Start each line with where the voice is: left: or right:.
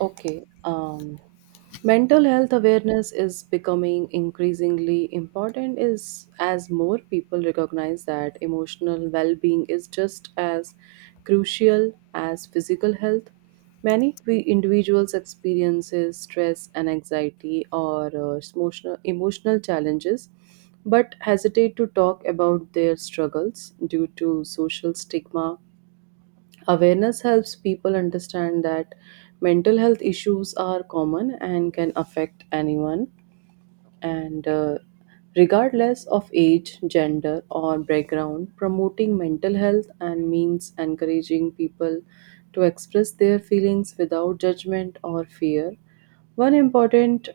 right: Okay. Mental health awareness is becoming increasingly important is as more people recognize that emotional well-being is just as crucial as physical health. Many we individuals experiences stress and anxiety or emotional challenges, but hesitate to talk about their struggles due to social stigma. Awareness helps people understand that mental health issues are common and can affect anyone, and regardless of age, gender, or background, promoting mental health and means encouraging people to express their feelings without judgment or fear. One important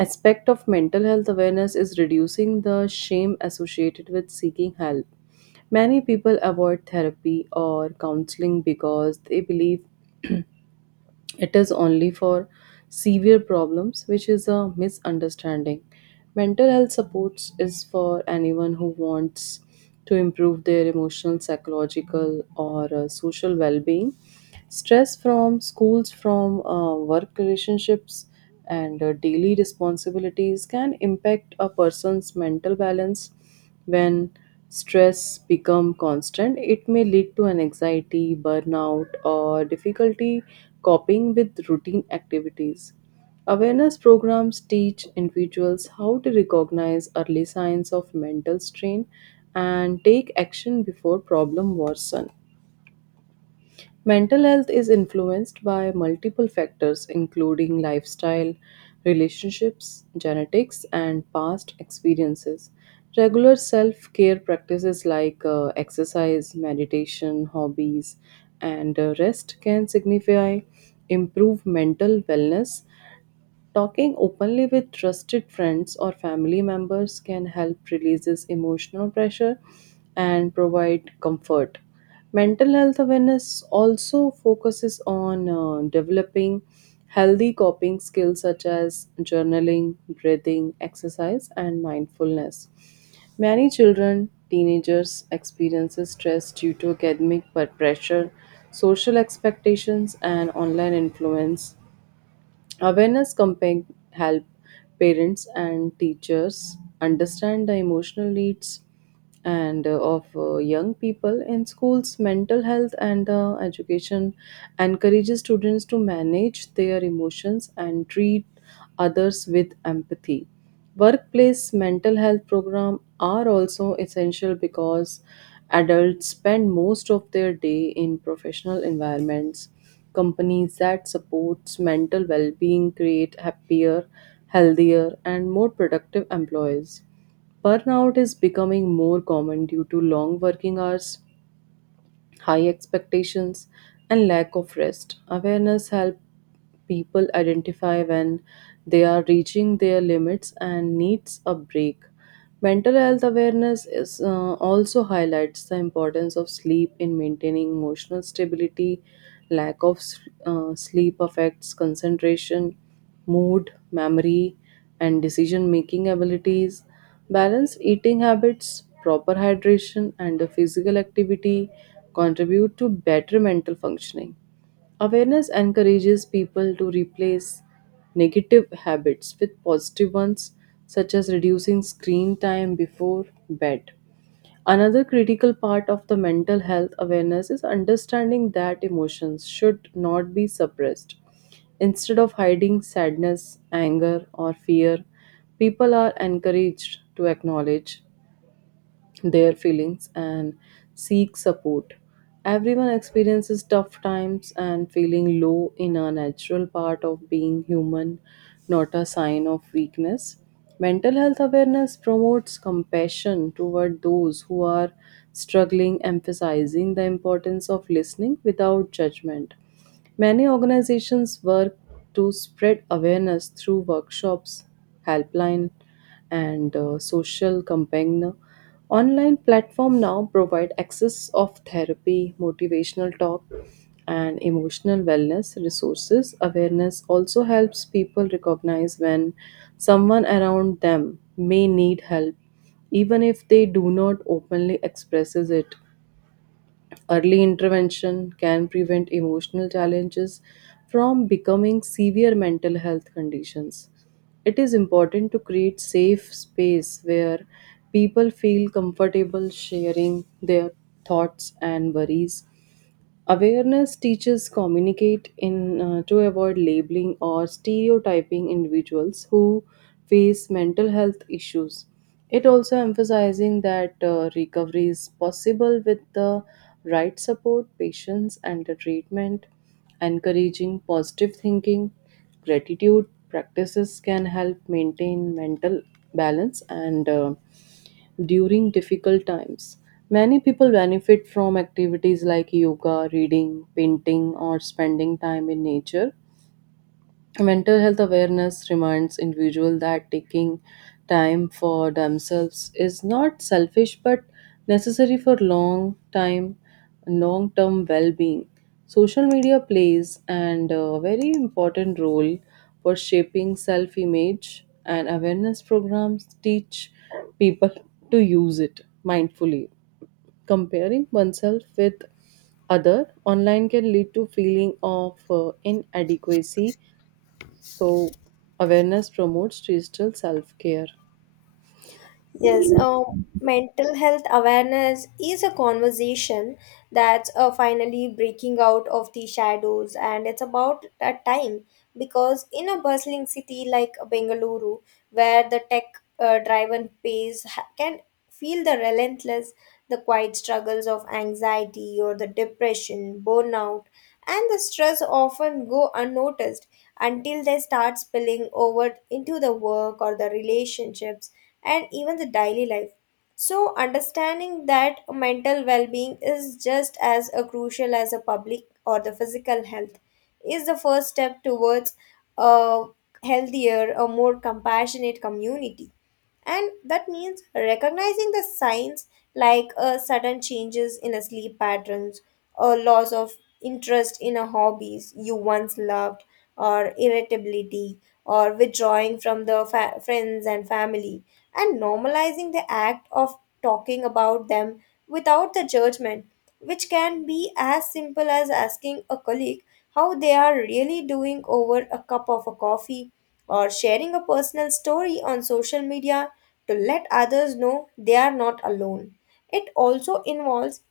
right: aspect of mental health awareness is reducing the shame associated with seeking help. Many people avoid therapy or counseling because they believe it is only for severe problems which is a misunderstanding. Mental health supports is for anyone who wants to improve their emotional psychological or social well-being. Stress from schools, from work relationships and daily responsibilities can impact a person's mental balance. When stress become constant, it may lead to an anxiety, burnout, or difficulty coping with routine activities. Awareness programs teach individuals how to recognize early signs of mental strain and take action before problem worsen. Mental health is influenced by multiple factors, including lifestyle, relationships, genetics, and past experiences. Regular self care practices like exercise, meditation, hobbies, and rest can signify improved mental wellness. Talking openly with trusted friends or family members can help releases emotional pressure and provide comfort. Mental health awareness also focuses on developing healthy coping skills such as journaling, breathing, exercise, and mindfulness. Many children, teenagers experiences stress due to academic pressure, social expectations, and online influence. Awareness campaign help parents and teachers understand the emotional needs and of young people in schools mental health and education encourages students to manage their emotions and treat others with empathy. Workplace mental health program are also essential because adults spend most of their day in professional environments. Companies that supports mental well-being create happier, healthier, and more productive employees. Burnout is becoming more common due to long working hours, high expectations, and lack of rest. Awareness helps people identify when they are reaching their limits and needs a break. Mental health awareness is also highlights the importance of sleep in maintaining emotional stability. Lack of sleep affects concentration, mood, memory, and decision making abilities. Balanced eating habits, proper hydration, and physical activity contribute to better mental functioning. Awareness encourages people to replace negative habits with positive ones, such as reducing screen time before bed. Another critical part of the mental health awareness is understanding that emotions should not be suppressed. Instead of hiding sadness, anger, or fear, people are encouraged to acknowledge their feelings and seek support. Everyone experiences tough times, and feeling low in a natural part of being human, not a sign of weakness. Mental health awareness promotes compassion toward those who are struggling, emphasizing the importance of listening without judgment. Many organizations work to spread awareness through workshops, helpline, and social campaign. Online platform now provide access of therapy, motivational talk, and emotional wellness resources. Awareness also helps people recognize when someone around them may need help even if they do not openly expresses it. Early intervention can prevent emotional challenges from becoming severe mental health conditions. It is important to create safe space where people feel comfortable sharing their thoughts and worries. Awareness teaches communicate in to avoid labeling or stereotyping individuals who face mental health issues. It also emphasizing that recovery is possible with the right support, patience, and the treatment. Encouraging positive thinking, gratitude practices can help maintain mental balance and during difficult times. Many people benefit from activities like yoga, reading, painting, or spending time in nature. Mental health awareness reminds individuals that taking time for themselves is not selfish but necessary for long term well being. Social media plays and a very important role for shaping self image and awareness programs teach people to use it mindfully. Comparing oneself with other online can lead to feeling of inadequacy, so, awareness promotes digital self care.
left: Yes, mental health awareness is a conversation that's finally breaking out of the shadows, and it's about that time because in a bustling city like Bengaluru, where the tech driven pace can feel the relentless, the quiet struggles of anxiety or the depression, burnout, and the stress often go unnoticed until they start spilling over into the work or the relationships and even the daily life. So, understanding that mental well being is just as a crucial as a public or the physical health is the first step towards a healthier, a more compassionate community. And that means recognizing the signs like sudden changes in a sleep patterns or loss of interest in a hobbies you once loved or irritability or withdrawing from the friends and family, and normalizing the act of talking about them without the judgment, which can be as simple as asking a colleague how they are really doing over a cup of a coffee or sharing a personal story on social media to let others know they are not alone. It also involves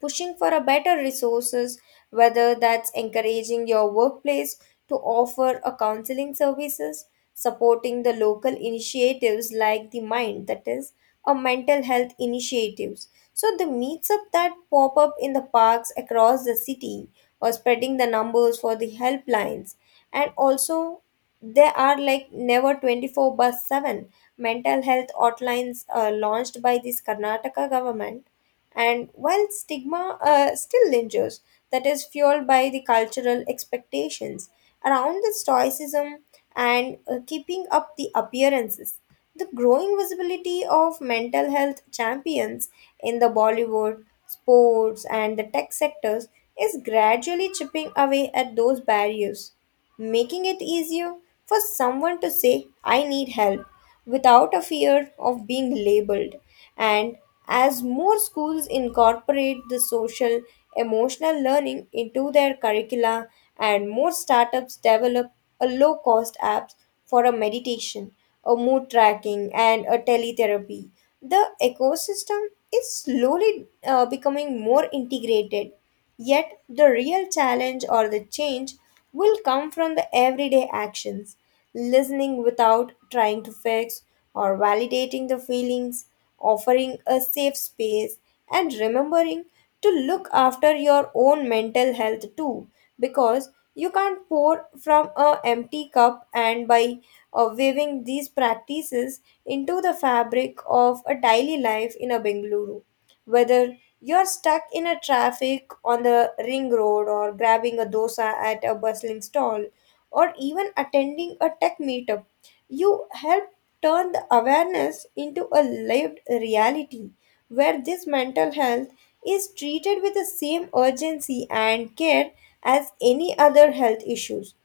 left: pushing for a better resources, whether that's encouraging your workplace to offer a counseling services, supporting the local initiatives like the mind, that is a mental health initiatives, so the meets up that pop up in the parks across the city, or spreading the numbers for the helplines. And also, there are like never 24 bus 7 mental health hotlines launched by this Karnataka government. And while stigma still lingers, that is fueled by the cultural expectations around the stoicism and keeping up the appearances. The growing visibility of mental health champions in the Bollywood, sports, and the tech sectors is gradually chipping away at those barriers, making it easier for someone to say, I need help, without a fear of being labeled. And as more schools incorporate the social emotional learning into their curricula, and more startups develop a low cost apps for a meditation, a mood tracking, and a teletherapy, the ecosystem is slowly becoming more integrated. Yet, the real challenge or the change will come from the everyday actions, listening without trying to fix or validating the feelings, offering a safe space, and remembering to look after your own mental health too, because you can't pour from a empty cup. And by weaving these practices into the fabric of a daily life in a Bengaluru, whether you're stuck in a traffic on the ring road or grabbing a dosa at a bustling stall or even attending a tech meetup, you help turn the awareness into a lived reality where this mental health is treated with the same urgency and care as any other health issues.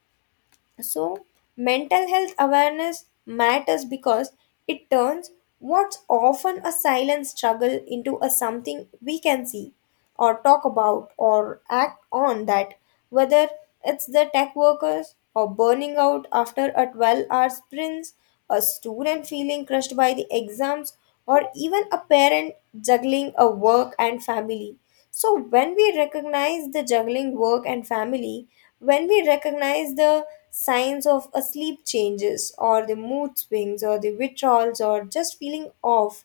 left: So, mental health awareness matters because it turns what's often a silent struggle into a something we can see or talk about or act on that, whether it's the tech workers or burning out after a 12-hour sprints, a student feeling crushed by the exams, or even a parent juggling a work and family. So when we recognize the juggling work and family, when we recognize the signs of a sleep changes or the mood swings or the withdrawals or just feeling off,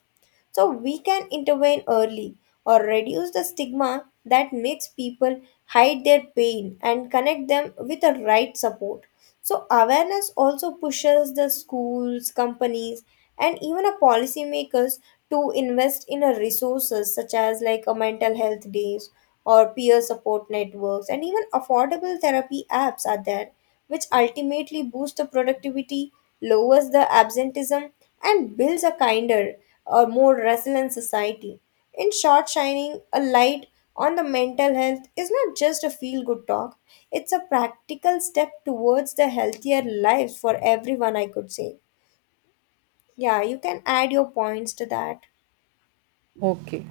left: so we can intervene early or reduce the stigma that makes people hide their pain and connect them with the right support. So awareness also pushes the schools, companies, and even a policymakers to invest in a resources such as like a mental health days or peer support networks, and even affordable therapy apps are there, which ultimately boost the productivity, lowers the absenteeism, and builds a kinder, a more resilient society. In short, shining a light on the mental health is not just a feel good talk, it's a practical step towards the healthier lives for everyone, I could say. Yeah, you can add your points to that.
right: Okay.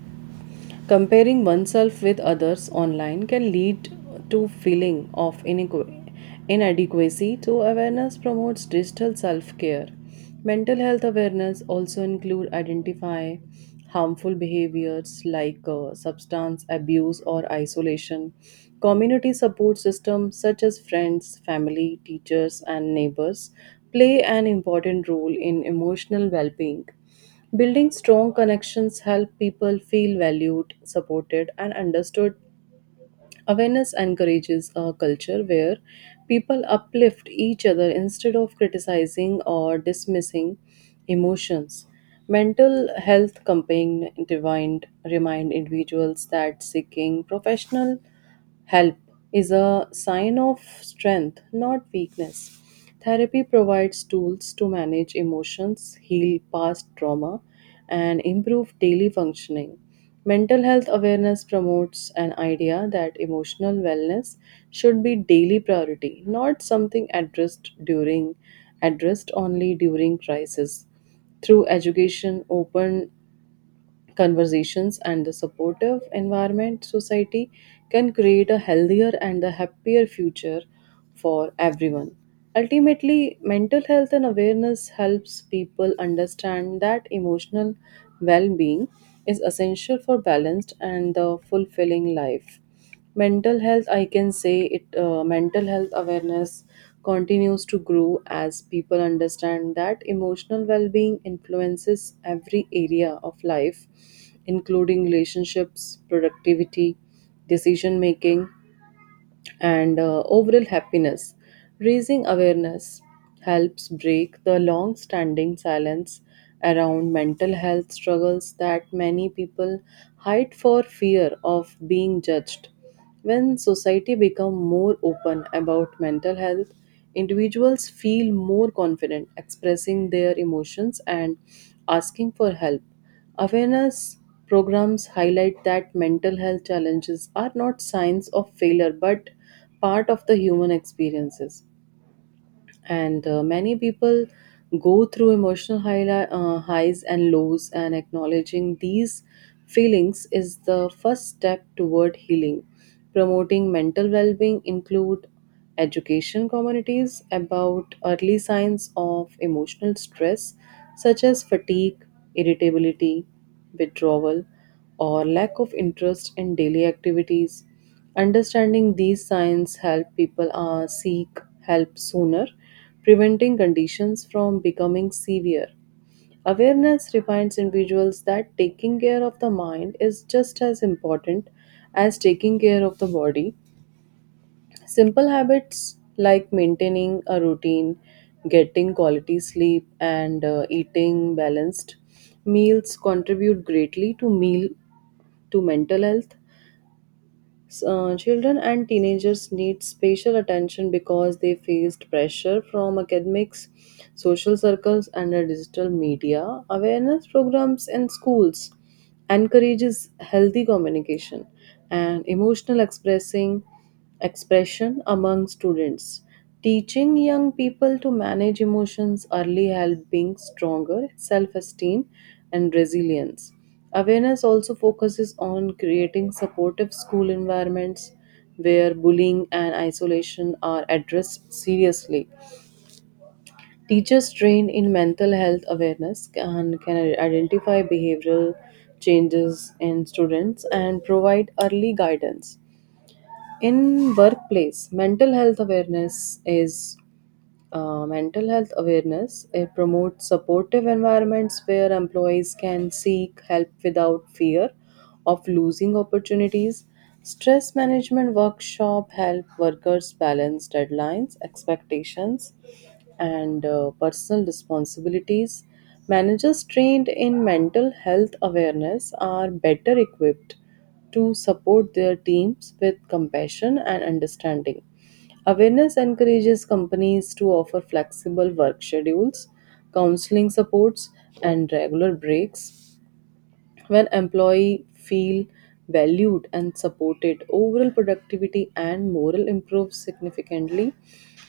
right: Comparing oneself with others online can lead to feeling of inadequacy, so awareness promotes digital self-care. Mental health awareness also include identify harmful behaviors like substance abuse or isolation. Community support systems such as friends, family, teachers and neighbors play an important role in emotional well-being. Building strong connections help people feel valued, supported, and understood. Awareness encourages a culture where people uplift each other instead of criticizing or dismissing emotions. Mental health campaign divine remind individuals that seeking professional help is a sign of strength, not weakness. Therapy provides tools to manage emotions, heal past trauma, and improve daily functioning. Mental health awareness promotes an idea that emotional wellness should be daily priority, not something addressed only during crisis. Through education, open conversations and the supportive environment, society can create a healthier and a happier future for everyone. Ultimately mental health and awareness helps people understand that emotional well-being is essential for balanced and a fulfilling life. Mental health I can say it mental health awareness continues to grow as people understand that emotional well-being influences every area of life, including relationships, productivity, decision making, and overall happiness. Raising awareness helps break the long standing silence around mental health struggles that many people hide for fear of being judged. When society becomes more open about mental health, individuals feel more confident expressing their emotions and asking for help. Awareness programs highlight that mental health challenges are not signs of failure but part of the human experiences, and many people go through emotional highs and lows, and acknowledging these feelings is the first step toward healing. Promoting mental well-being include education communities about early signs of emotional stress such as fatigue, irritability, withdrawal, or lack of interest in daily activities. Understanding these signs help people seek help sooner, preventing conditions from becoming severe. Awareness reminds individuals that taking care of the mind is just as important as taking care of the body. Simple habits like maintaining a routine, getting quality sleep, and eating balanced meals contribute greatly to meal to mental health. Children and teenagers need special attention because they faced pressure from academics, social circles, and the digital media. Awareness programs in schools encourages healthy communication and emotional expressing expression among students. Teaching young people to manage emotions early help being stronger self-esteem and resilience. Awareness also focuses on creating supportive school environments where bullying and isolation are addressed seriously. Teachers trained in mental health awareness can identify behavioral changes in students and provide early guidance. In workplace, mental health awareness is mental health awareness. It promotes supportive environments where employees can seek help without fear of losing opportunities. Stress management workshop help workers balance deadlines, expectations, and personal responsibilities. Managers trained in mental health awareness are better equipped to support their teams with compassion and understanding. Awareness encourages companies to offer flexible work schedules, counseling supports, and regular breaks. When employee feel valued and supported, overall productivity and morale improves significantly.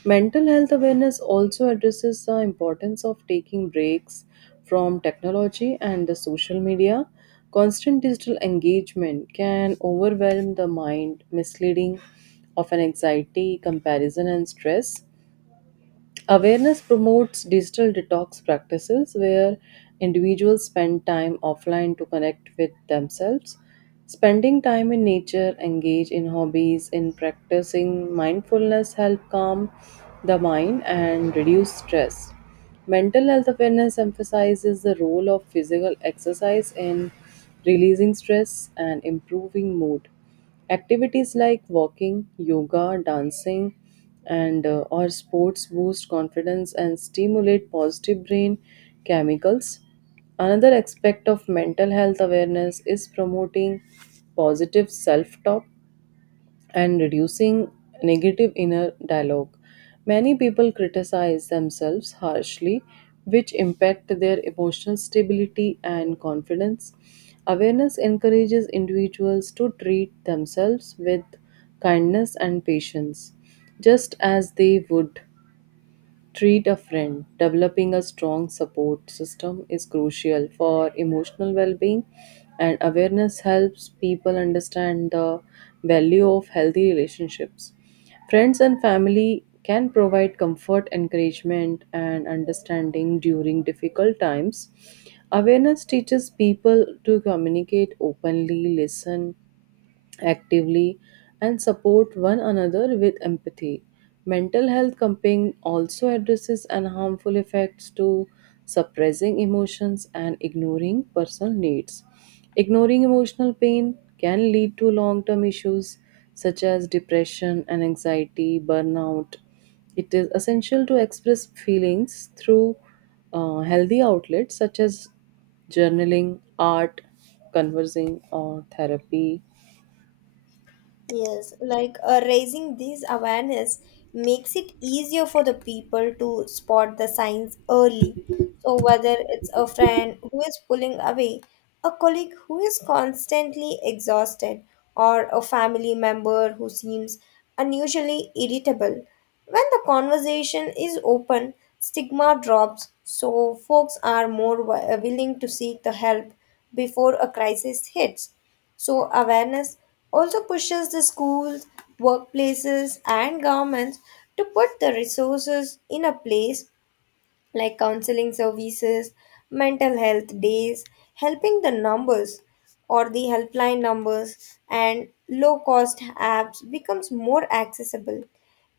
right: Mental health awareness also addresses the importance of taking breaks from technology and the social media. Constant digital engagement can overwhelm the mind, misleading of an anxiety, comparison, and stress. Awareness promotes digital detox practices where individuals spend time offline to connect with themselves. Spending time in nature, engage in hobbies, in practicing mindfulness help calm the mind and reduce stress. Mental health awareness emphasizes the role of physical exercise in releasing stress and improving mood. Activities like walking, yoga, dancing, and or sports boost confidence and stimulate positive brain chemicals. Another aspect of mental health awareness is promoting positive self talk and reducing negative inner dialogue. Many people criticize themselves harshly, which impact their emotional stability and confidence. Awareness encourages individuals to treat themselves with kindness and patience, just as they would treat a friend. Developing a strong support system is crucial for emotional well being, and awareness helps people understand the value of healthy relationships. Friends and family can provide comfort, encouragement, and understanding during difficult times. Awareness teaches people to communicate openly, listen actively and support one another with empathy. Mental health campaign also addresses and harmful effects to suppressing emotions and ignoring personal needs. Ignoring emotional pain can lead to long-term issues such as depression and anxiety, burnout. It is essential to express feelings through healthy outlets such as journaling, art, conversing, or therapy.
left: Yes, like raising this awareness makes it easier for the people to spot the signs early. So, whether it's a friend who is pulling away, a colleague who is constantly exhausted, or a family member who seems unusually irritable, when the conversation is open, stigma drops, so folks are more willing to seek the help before a crisis hits. So, awareness also pushes the schools, workplaces, and governments to put the resources in a place like counseling services, mental health days, helping the numbers or the helpline numbers, and low cost apps becomes more accessible.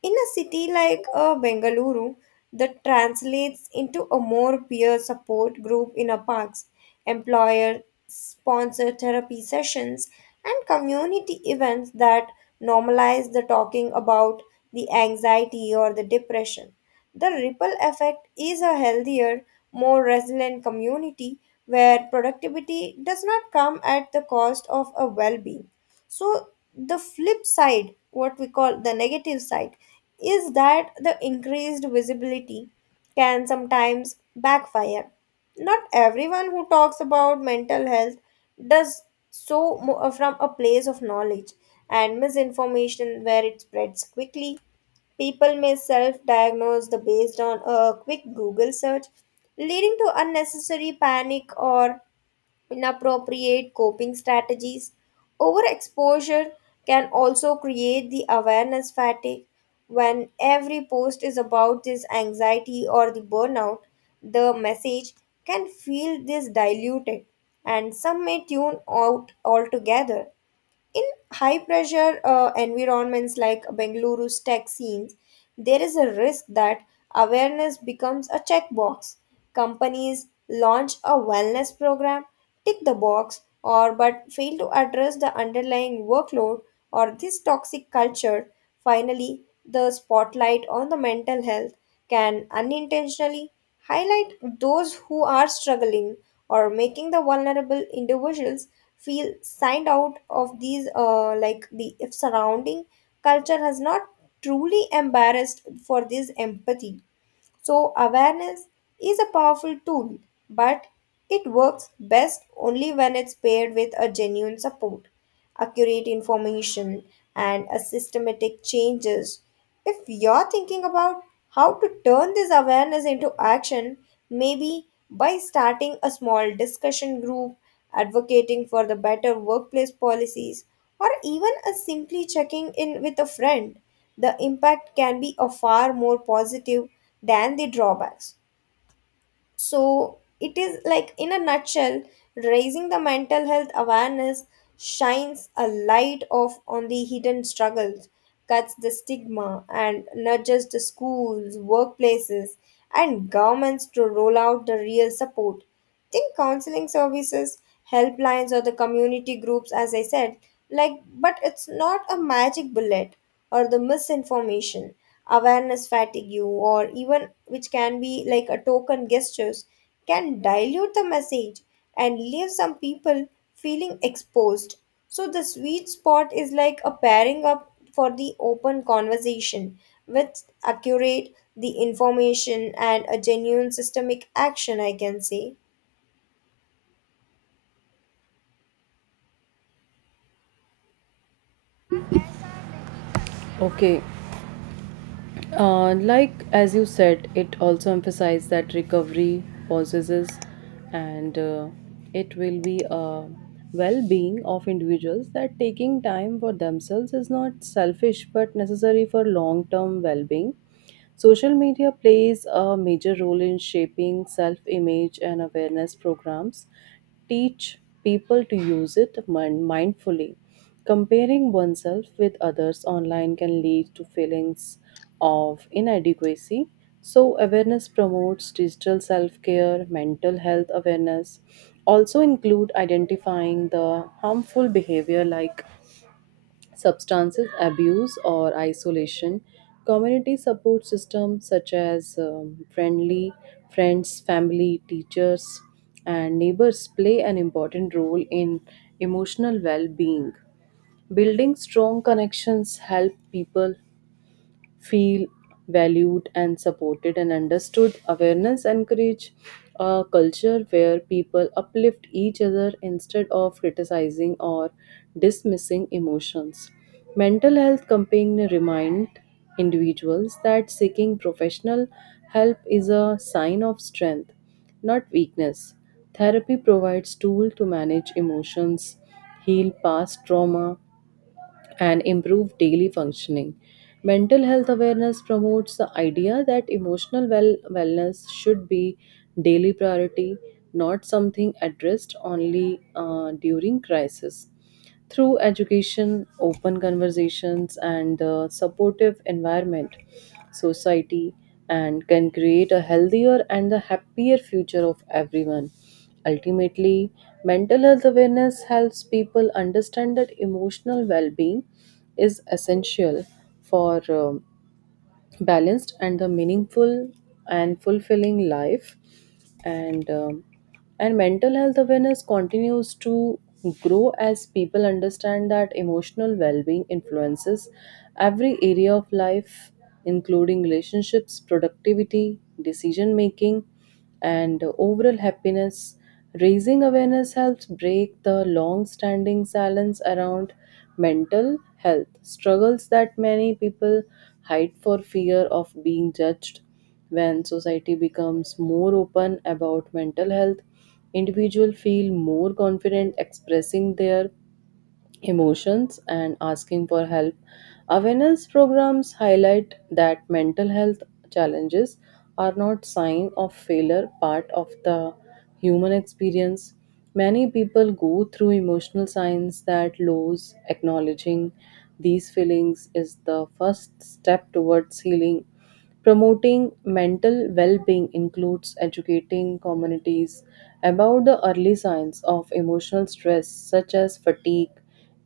left: In a city like Bengaluru, that translates into a more peer support group in a parks, employer sponsored therapy sessions, and community events that normalize the talking about the anxiety or the depression. The ripple effect is a healthier, more resilient community where productivity does not come at the cost of a well being. So, the flip side, what we call the negative side, is that the increased visibility can sometimes backfire. Not everyone who talks about mental health does so from a place of knowledge, and misinformation where it spreads quickly. People may self diagnose the based on a quick Google search, leading to unnecessary panic or inappropriate coping strategies. Overexposure can also create the awareness fatigue. When every post is about this anxiety or the burnout, the message can feel this diluted, and some may tune out altogether. In high pressure environments like Bengaluru's tech scenes, there is a risk that awareness becomes a checkbox. Companies launch a wellness program, tick the box, or but fail to address the underlying workload or this toxic culture. Finally, the spotlight on the mental health can unintentionally highlight those who are struggling or making the vulnerable individuals feel signed out of these like the if surrounding culture has not truly embarrassed for this empathy. So, awareness is a powerful tool, but it works best only when it's paired with a genuine support, accurate information, and a systematic changes. If you're thinking about how to turn this awareness into action, maybe by starting a small discussion group, advocating for the better workplace policies, or even a simply checking in with a friend, the impact can be a far more positive than the drawbacks. So it is like, in a nutshell, raising the mental health awareness shines a light off on the hidden struggles, cuts the stigma, and nudges the schools, workplaces, and governments to roll out the real support, think counseling services, helplines, or the community groups, as I said, like, but it's not a magic bullet. Or the misinformation, awareness fatigue, or even which can be like a token gestures, can dilute the message and leave some people feeling exposed. So the sweet spot is like a pairing up for the open conversation with accurate the information and a genuine systemic action, I can say.
right: Okay. Like as you said, it also emphasized that recovery possesses and it will be a well being of individuals that taking time for themselves is not selfish but necessary for long term well being. Social media plays a major role in shaping self image and awareness programs. Teach people to use it mindfully. Comparing oneself with others online can lead to feelings of inadequacy. So, awareness promotes digital self care, mental health awareness, also include identifying the harmful behavior like substances abuse or isolation. Community support systems such as friendly friends, family, teachers and neighbors play an important role in emotional well-being. Building strong connections help people feel valued and supported and understood. Awareness encourage a culture where people uplift each other instead of criticizing or dismissing emotions. Mental health campaign remind individuals that seeking professional help is a sign of strength, not weakness. Therapy provides tool to manage emotions, heal past trauma, and improve daily functioning. Mental health awareness promotes the idea that wellness should be daily priority, not something addressed only during crisis. Through education, open conversations, and supportive environment, society and can create a healthier and a happier future of everyone. Ultimately, mental health awareness helps people understand that emotional well being is essential for balanced and the meaningful and fulfilling life, and um, and mental health awareness continues to grow as people understand that emotional well-being influences every area of life, including relationships, productivity, decision making, and overall happiness. Raising awareness helps break the long-standing silence around mental health struggles that many people hide for fear of being judged. When society becomes more open about mental health, individuals feel more confident expressing their emotions and asking for help. Awareness programs highlight that mental health challenges are not sign of failure, part of the human experience. Many people go through emotional signs that lows acknowledging these feelings is the first step towards healing. Promoting mental well being includes educating communities about the early signs of emotional stress, such as fatigue,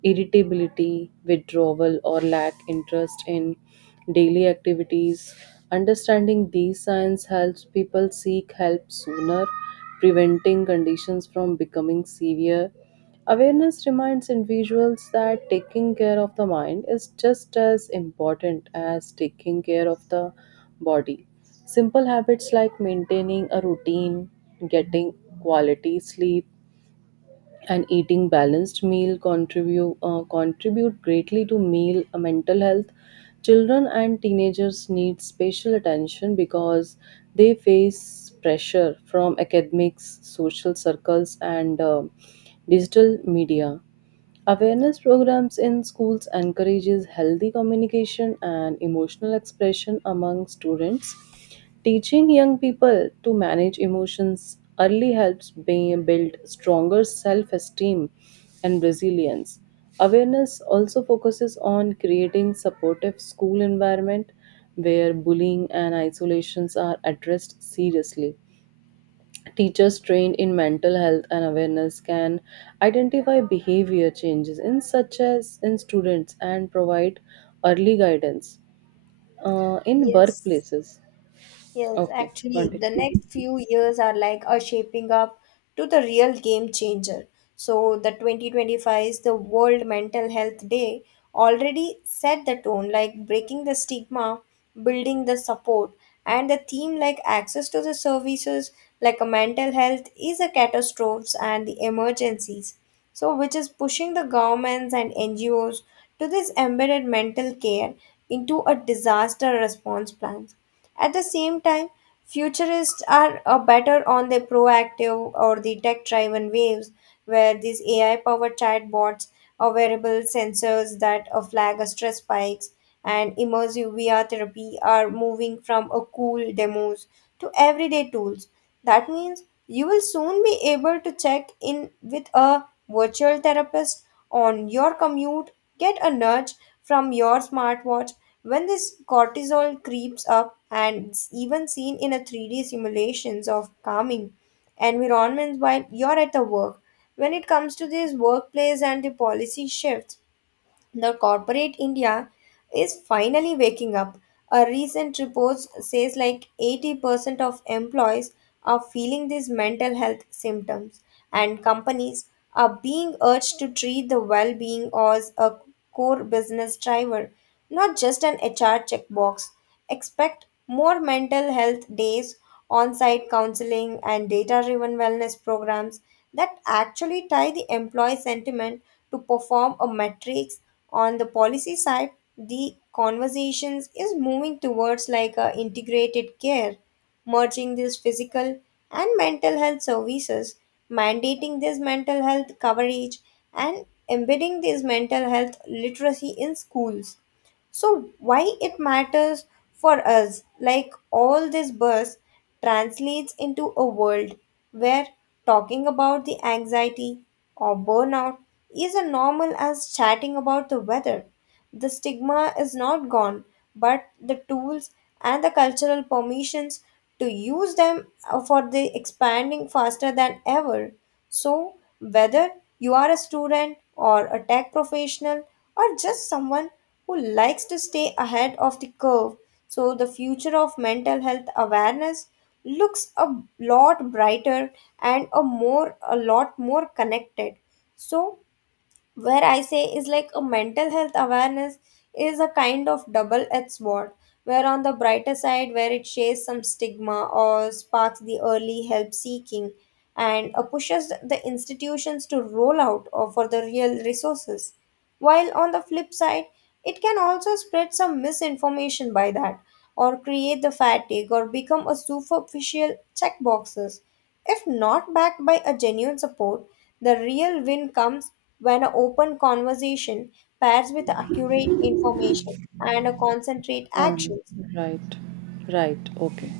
right: irritability, withdrawal, or lack interest in daily activities. Understanding these signs helps people seek help sooner, preventing conditions from becoming severe. Awareness reminds individuals that taking care of the mind is just as important as taking care of the body. Simple habits like maintaining a routine, getting quality sleep, and eating balanced meal contribute greatly to meal mental health. Children and teenagers need special attention because they face pressure from academics, social circles, and digital media. Awareness programs in schools encourages healthy communication and emotional expression among students. Teaching young people to manage emotions early helps build stronger self esteem and resilience. Awareness also focuses on creating supportive school environment where bullying and isolations are addressed seriously. Teachers trained in mental health and awareness can identify behavior changes in such as in students and provide early guidance in
left: Yes.
right: workplaces.
left: Yes,
right: Okay,
left: actually, the
right: continue.
left: next few years are like are shaping up to the real game changer. So the 2025 is the World Mental Health Day, already set the tone, like breaking the stigma, building the support, and the theme like access to the services, like a mental health is a catastrophes and the emergencies. So which is pushing the governments and NGOs to this embedded mental care into a disaster response plan. At the same time, futurists are better on the proactive or the tech driven waves, where these AI powered chatbots or wearable sensors that flag a stress spikes and immersive VR therapy are moving from a cool demos to everyday tools. That means you will soon be able to check in with a virtual therapist on your commute, get a nudge from your smartwatch when this cortisol creeps up, and it's even seen in a 3D simulations of calming environments while you're at the work. When it comes to these workplace and the policy shifts, the corporate India is finally waking up. A recent report says like 80% of employees are feeling these mental health symptoms, and companies are being urged to treat the well being as a core business driver, not just an HR checkbox. Expect more mental health days, on site counseling, and data driven wellness programs that actually tie the employee sentiment to perform a metric. On the policy side, the conversations is moving towards like a integrated care, merging this physical and mental health services, mandating this mental health coverage, and embedding this mental health literacy in schools. So why it matters for us, like all this buzz translates into a world where talking about the anxiety or burnout is as normal as chatting about the weather. The stigma is not gone, but the tools and the cultural permissions to use them are for the expanding faster than ever. So whether you are a student or a tech professional or just someone who likes to stay ahead of the curve. So, the future of mental health awareness looks a lot brighter and a more a lot more connected. So, where I say is like a mental health awareness is a kind of double edged sword, where on the brighter side, where it shares some stigma or sparks the early help seeking and pushes the institutions to roll out or for the real resources. While on the flip side, it can also spread some misinformation by that, or create the fatigue, or become a superficial checkboxes. If not backed by a genuine support, the real win comes when an open conversation pairs with accurate information and a concentrate
right: Um,
left: actions,
right: right, right, okay.